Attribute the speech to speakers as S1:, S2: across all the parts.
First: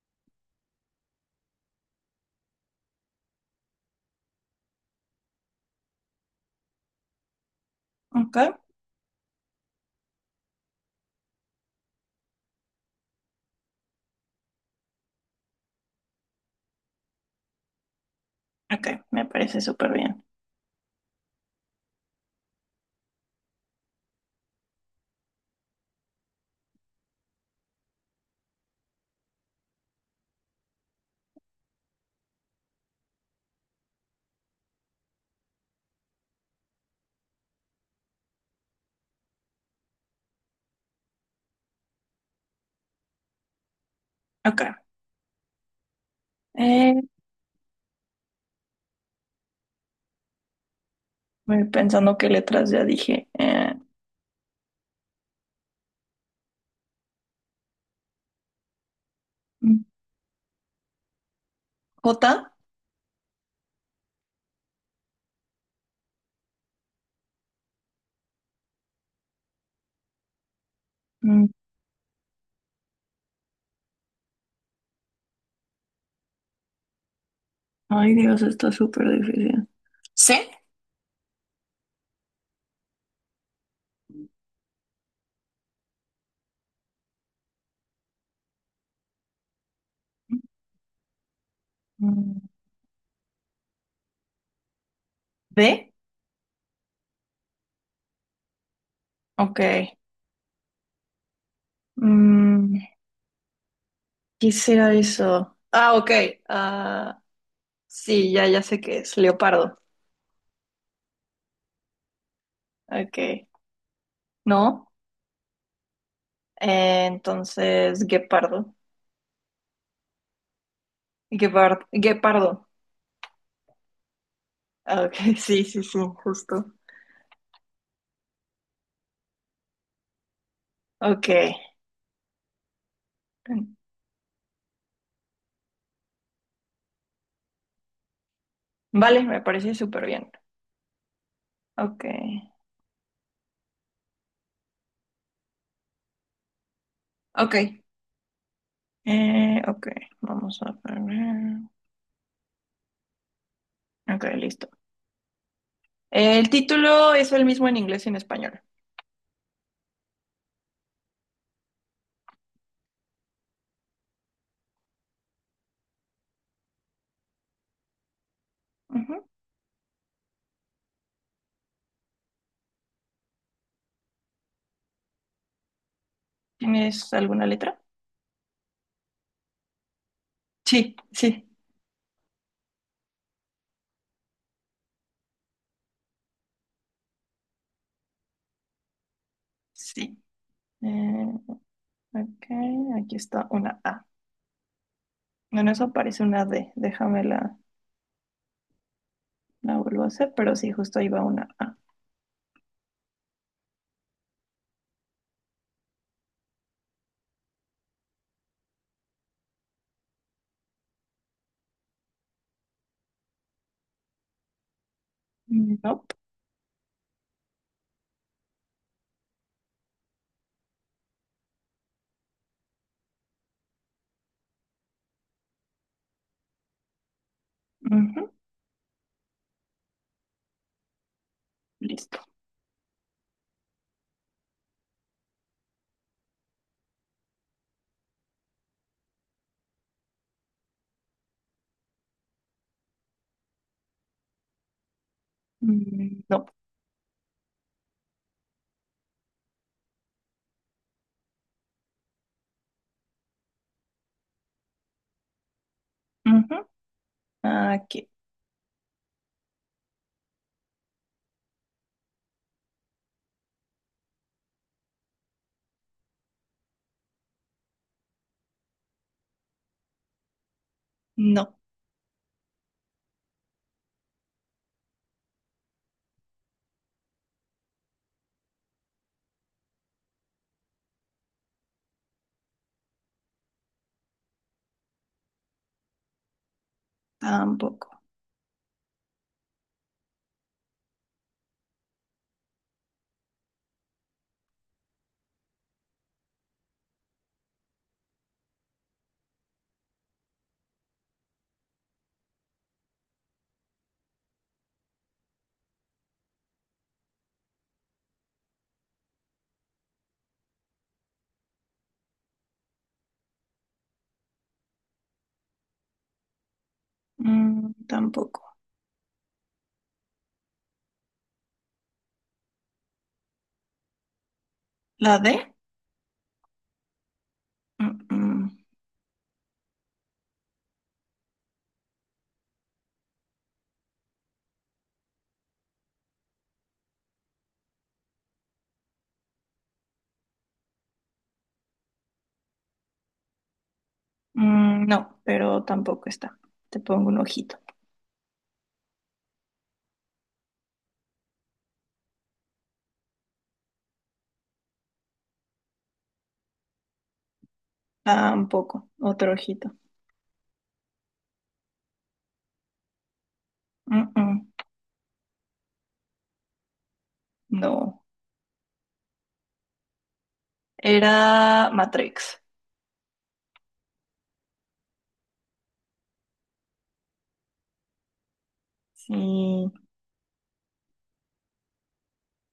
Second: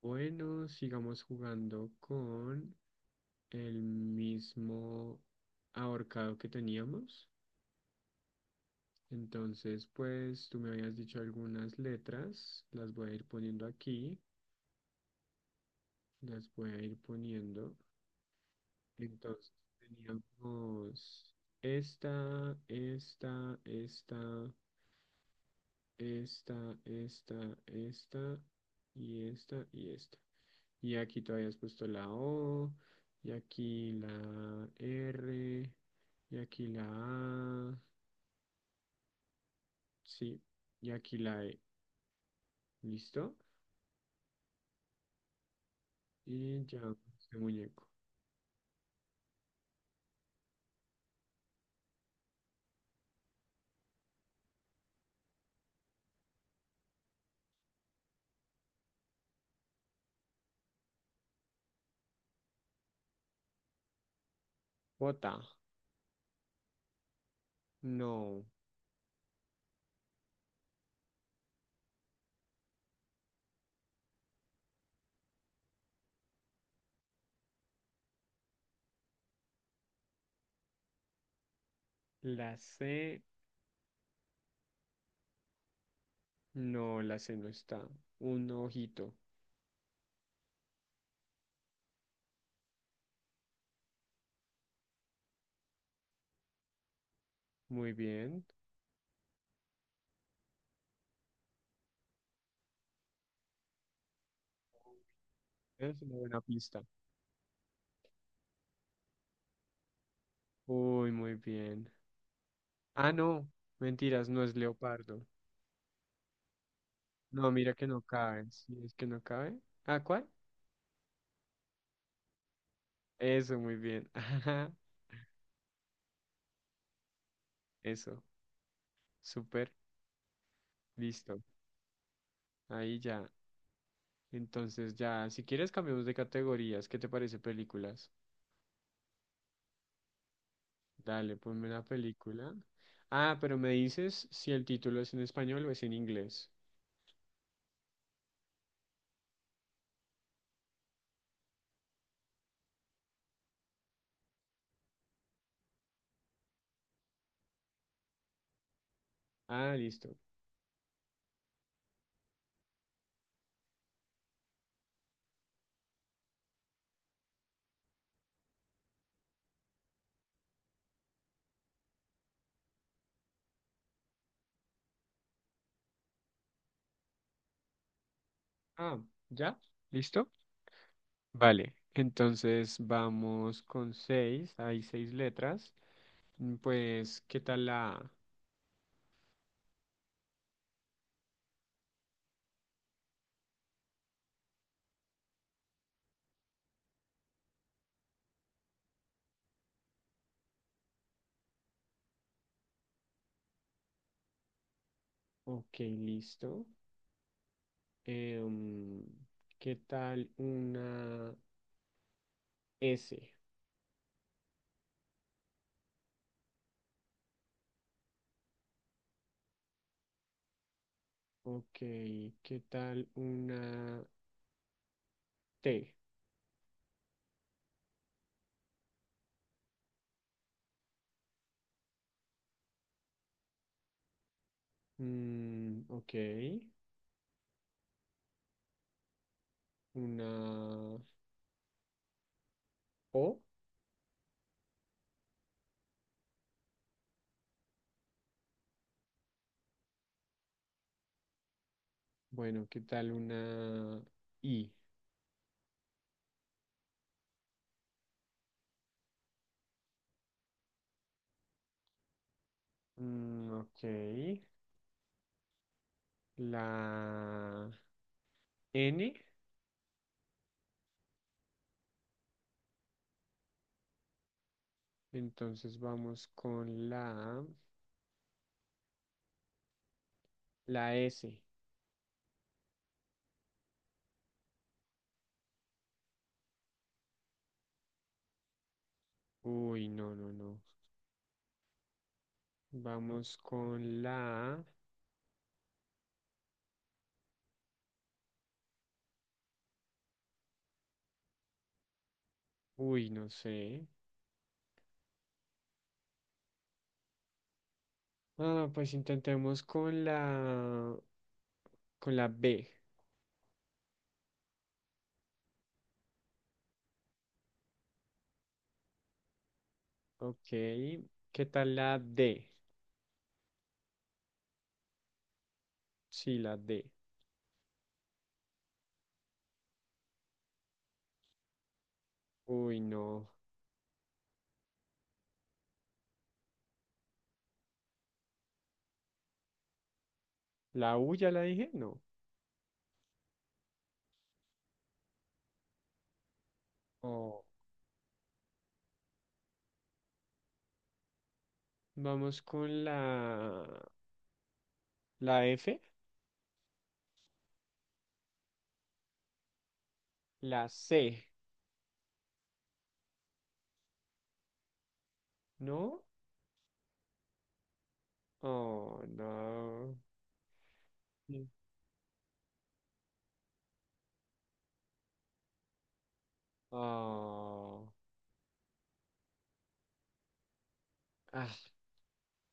S1: Bueno, sigamos jugando con el mismo ahorcado que teníamos.
S2: Ok,
S1: Entonces, pues tú me habías dicho algunas letras, las voy a ir poniendo aquí, las voy a ir poniendo.
S2: ok, me
S1: Entonces,
S2: parece súper bien.
S1: teníamos esta, esta, esta, esta, esta, esta y esta y esta. Y aquí tú habías puesto la O, y aquí la R, y aquí la A, sí, y aquí la E. ¿Listo?
S2: Ok,
S1: Y ya,
S2: eh,
S1: este muñeco.
S2: voy pensando qué letras ya dije. Mm, J.
S1: J, no.
S2: Mm, Ay, Dios, está súper difícil. C.
S1: La C, no, la C no está. Un ojito.
S2: Mm, D.
S1: Muy bien.
S2: Ok. Mm, ¿Qué será eso? Ah,
S1: Es
S2: ok.
S1: una buena pista.
S2: Ah, sí, ya sé qué es. Leopardo.
S1: Uy, muy bien. Ah, no.
S2: Ok.
S1: Mentiras, no es
S2: No.
S1: leopardo. No, mira que no
S2: Entonces,
S1: cabe. Sí,
S2: guepardo.
S1: es que no cabe. ¿Ah, cuál?
S2: Guepardo.
S1: Eso, muy bien. Ajá,
S2: Ah, Ok, sí, sí, sí, justo.
S1: eso. Súper,
S2: Ok.
S1: listo. Ahí ya. Entonces ya, si quieres cambiamos de categorías. ¿Qué te parece películas?
S2: Vale, me parece súper bien.
S1: Dale, ponme una
S2: Ok,
S1: película. Ah, pero me dices si el título es en español o es en inglés.
S2: ok, ok, vamos a poner. Ok, listo. El título es el mismo en inglés y en español.
S1: Ah, listo.
S2: Ujú. ¿Tienes alguna letra?
S1: Ah, ¿ya? ¿Listo?
S2: Sí, sí,
S1: Vale. Entonces vamos con seis. Hay seis letras. Pues, ¿qué tal la A?
S2: sí. Eh, ok, aquí está una A. Bueno, eso parece una D. La vuelvo a hacer, pero sí, justo ahí va una A.
S1: Ok, listo. Em, ¿Qué tal una S?
S2: Nope.
S1: Ok, ¿qué tal una T?
S2: Ujú, listo.
S1: Ok, una O.
S2: Nope.
S1: Bueno, ¿qué tal una I?
S2: Ujú. Aquí.
S1: Ok, la N.
S2: No,
S1: Entonces vamos con la S.
S2: tampoco.
S1: Uy, no, no, no. Vamos con la... Uy, no sé. Ah, pues intentemos con la B.
S2: Tampoco.
S1: Ok, ¿qué tal la D?
S2: ¿La D?
S1: Sí, la D.
S2: Mm.
S1: Uy, no. ¿La U ya la dije? No.
S2: No, pero tampoco está. Te pongo un
S1: Oh,
S2: ojito.
S1: vamos con la... ¿La F?
S2: Tampoco. Otro ojito.
S1: La C,
S2: Mm, mm,
S1: ¿no?
S2: No.
S1: Oh, no. Sí.
S2: Era Matrix.
S1: Oh.
S2: Sí.
S1: Ah,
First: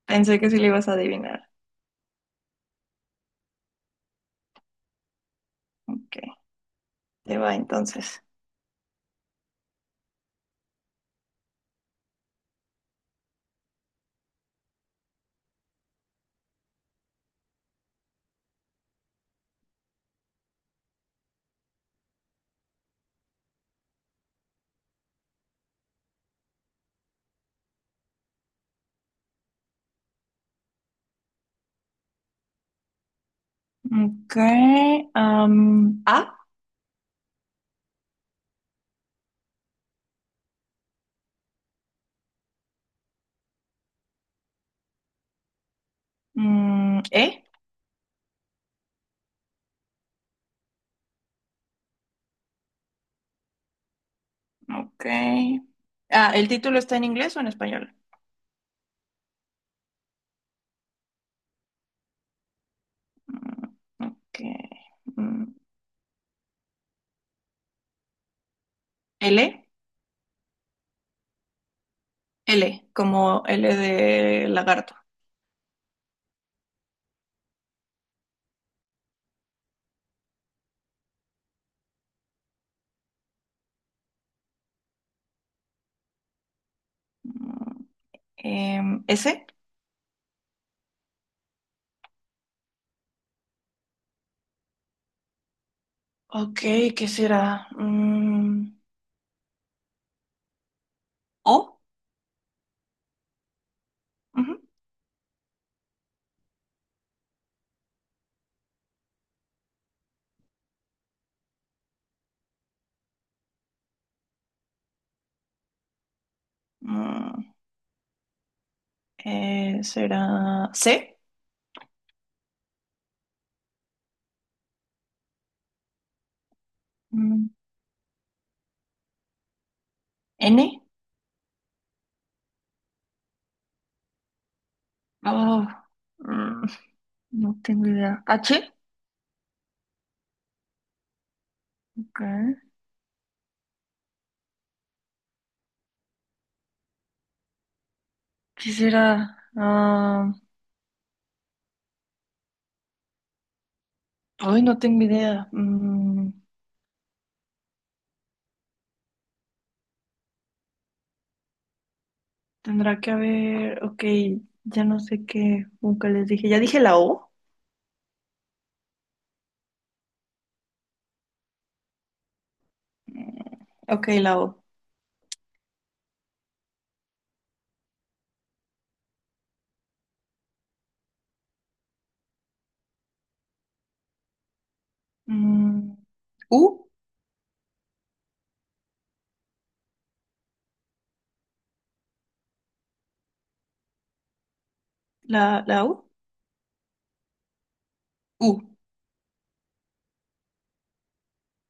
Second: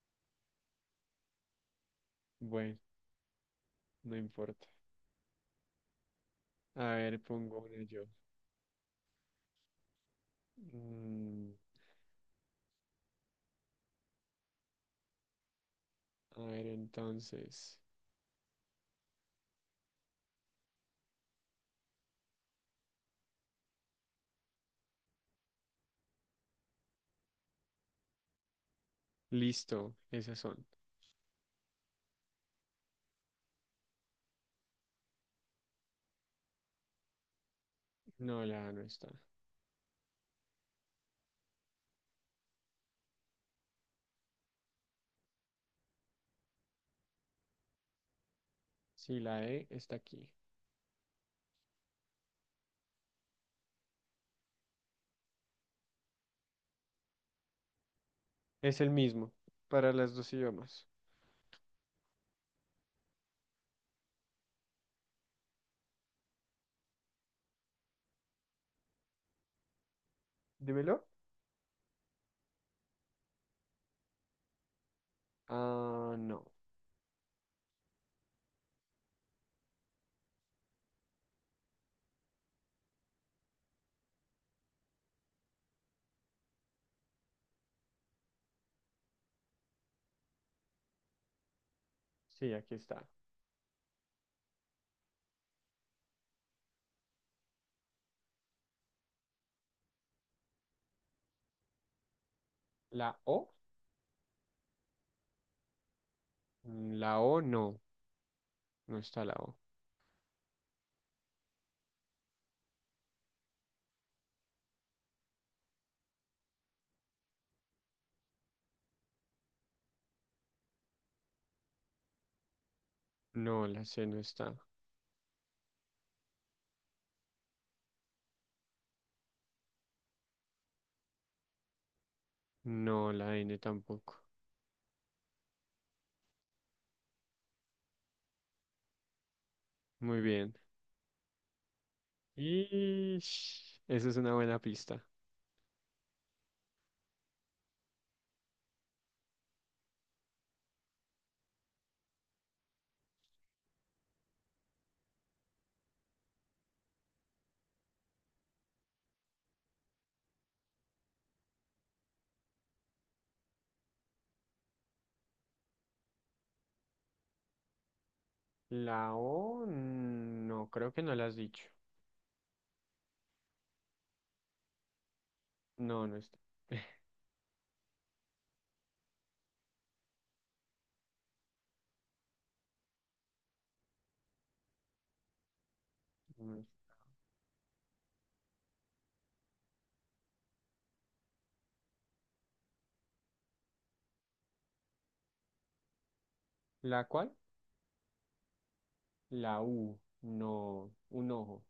S2: Pensé que sí le ibas a adivinar.
S1: bueno, no importa.
S2: Ok.
S1: A ver,
S2: Te va
S1: pongo una yo.
S2: entonces.
S1: Mm, a ver, entonces. Listo, esas son.
S2: Ok. A.
S1: No, la A no está.
S2: E.
S1: Sí, la E está aquí.
S2: Ok. Ah, ¿el título está en inglés o en español?
S1: Es el mismo para las dos idiomas.
S2: Ok. Mm, L.
S1: Dímelo.
S2: L. Como L de lagarto.
S1: Ah, no.
S2: Mm, S.
S1: Sí, aquí está.
S2: Ok, ¿qué será? ¿O?
S1: ¿La O?
S2: Ujú.
S1: La O no, no está la O.
S2: Mm, ¿Será C?
S1: No, la C no está.
S2: Mm, ¿N?
S1: No, la N tampoco.
S2: Oh, mm, no tengo idea. ¿H?
S1: Muy bien.
S2: Ok,
S1: Y esa es una buena pista.
S2: ¿qué será? Ah, hoy no tengo idea. Tendrá que haber... Ok, ya no sé qué. Nunca les dije. ¿Ya dije la O?
S1: La O no, creo que no la has dicho.
S2: Mm, ok, la O.
S1: No, no está.
S2: Mm,
S1: No está.
S2: ¿U? ¿La U?
S1: ¿La cuál?
S2: U.
S1: La U. No, un ojo.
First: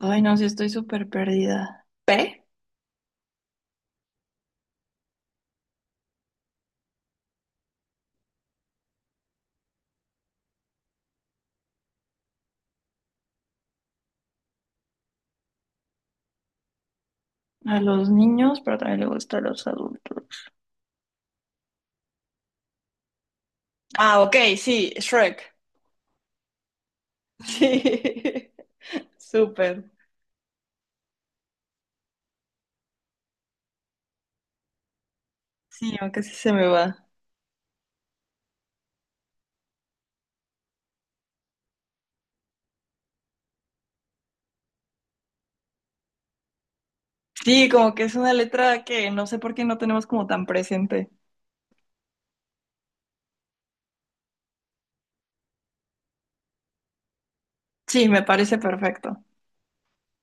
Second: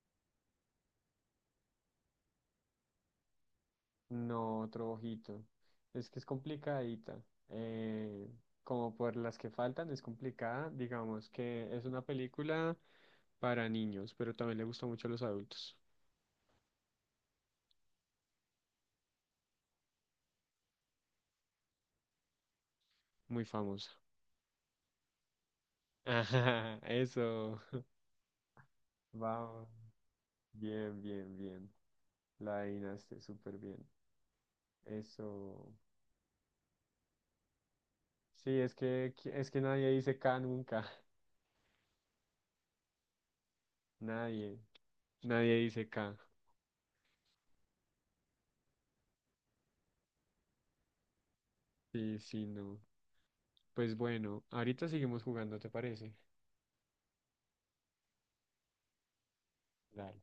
S2: Ay, no, sí estoy súper perdida. ¿P?
S1: No, otro ojito. Es que es complicadita. eh, Como por las que faltan, es complicada. Digamos que es una película para niños, pero también le gusta mucho a los adultos.
S2: A los niños, pero también le gusta a los adultos.
S1: Muy famosa.
S2: Ah, ok, sí, Shrek.
S1: Ajá, eso.
S2: Sí,
S1: Vamos.
S2: súper.
S1: Bien, bien, bien. La adivinaste súper bien. Eso.
S2: Sí, aunque sí se me va.
S1: Sí, es que, nadie dice K nunca. Nadie. Nadie dice K.
S2: Sí, como que es una letra que no sé por qué no tenemos como tan presente.
S1: Sí, sí, no. Pues bueno, ahorita seguimos jugando, ¿te parece?
S2: Sí, me parece perfecto.
S1: Dale.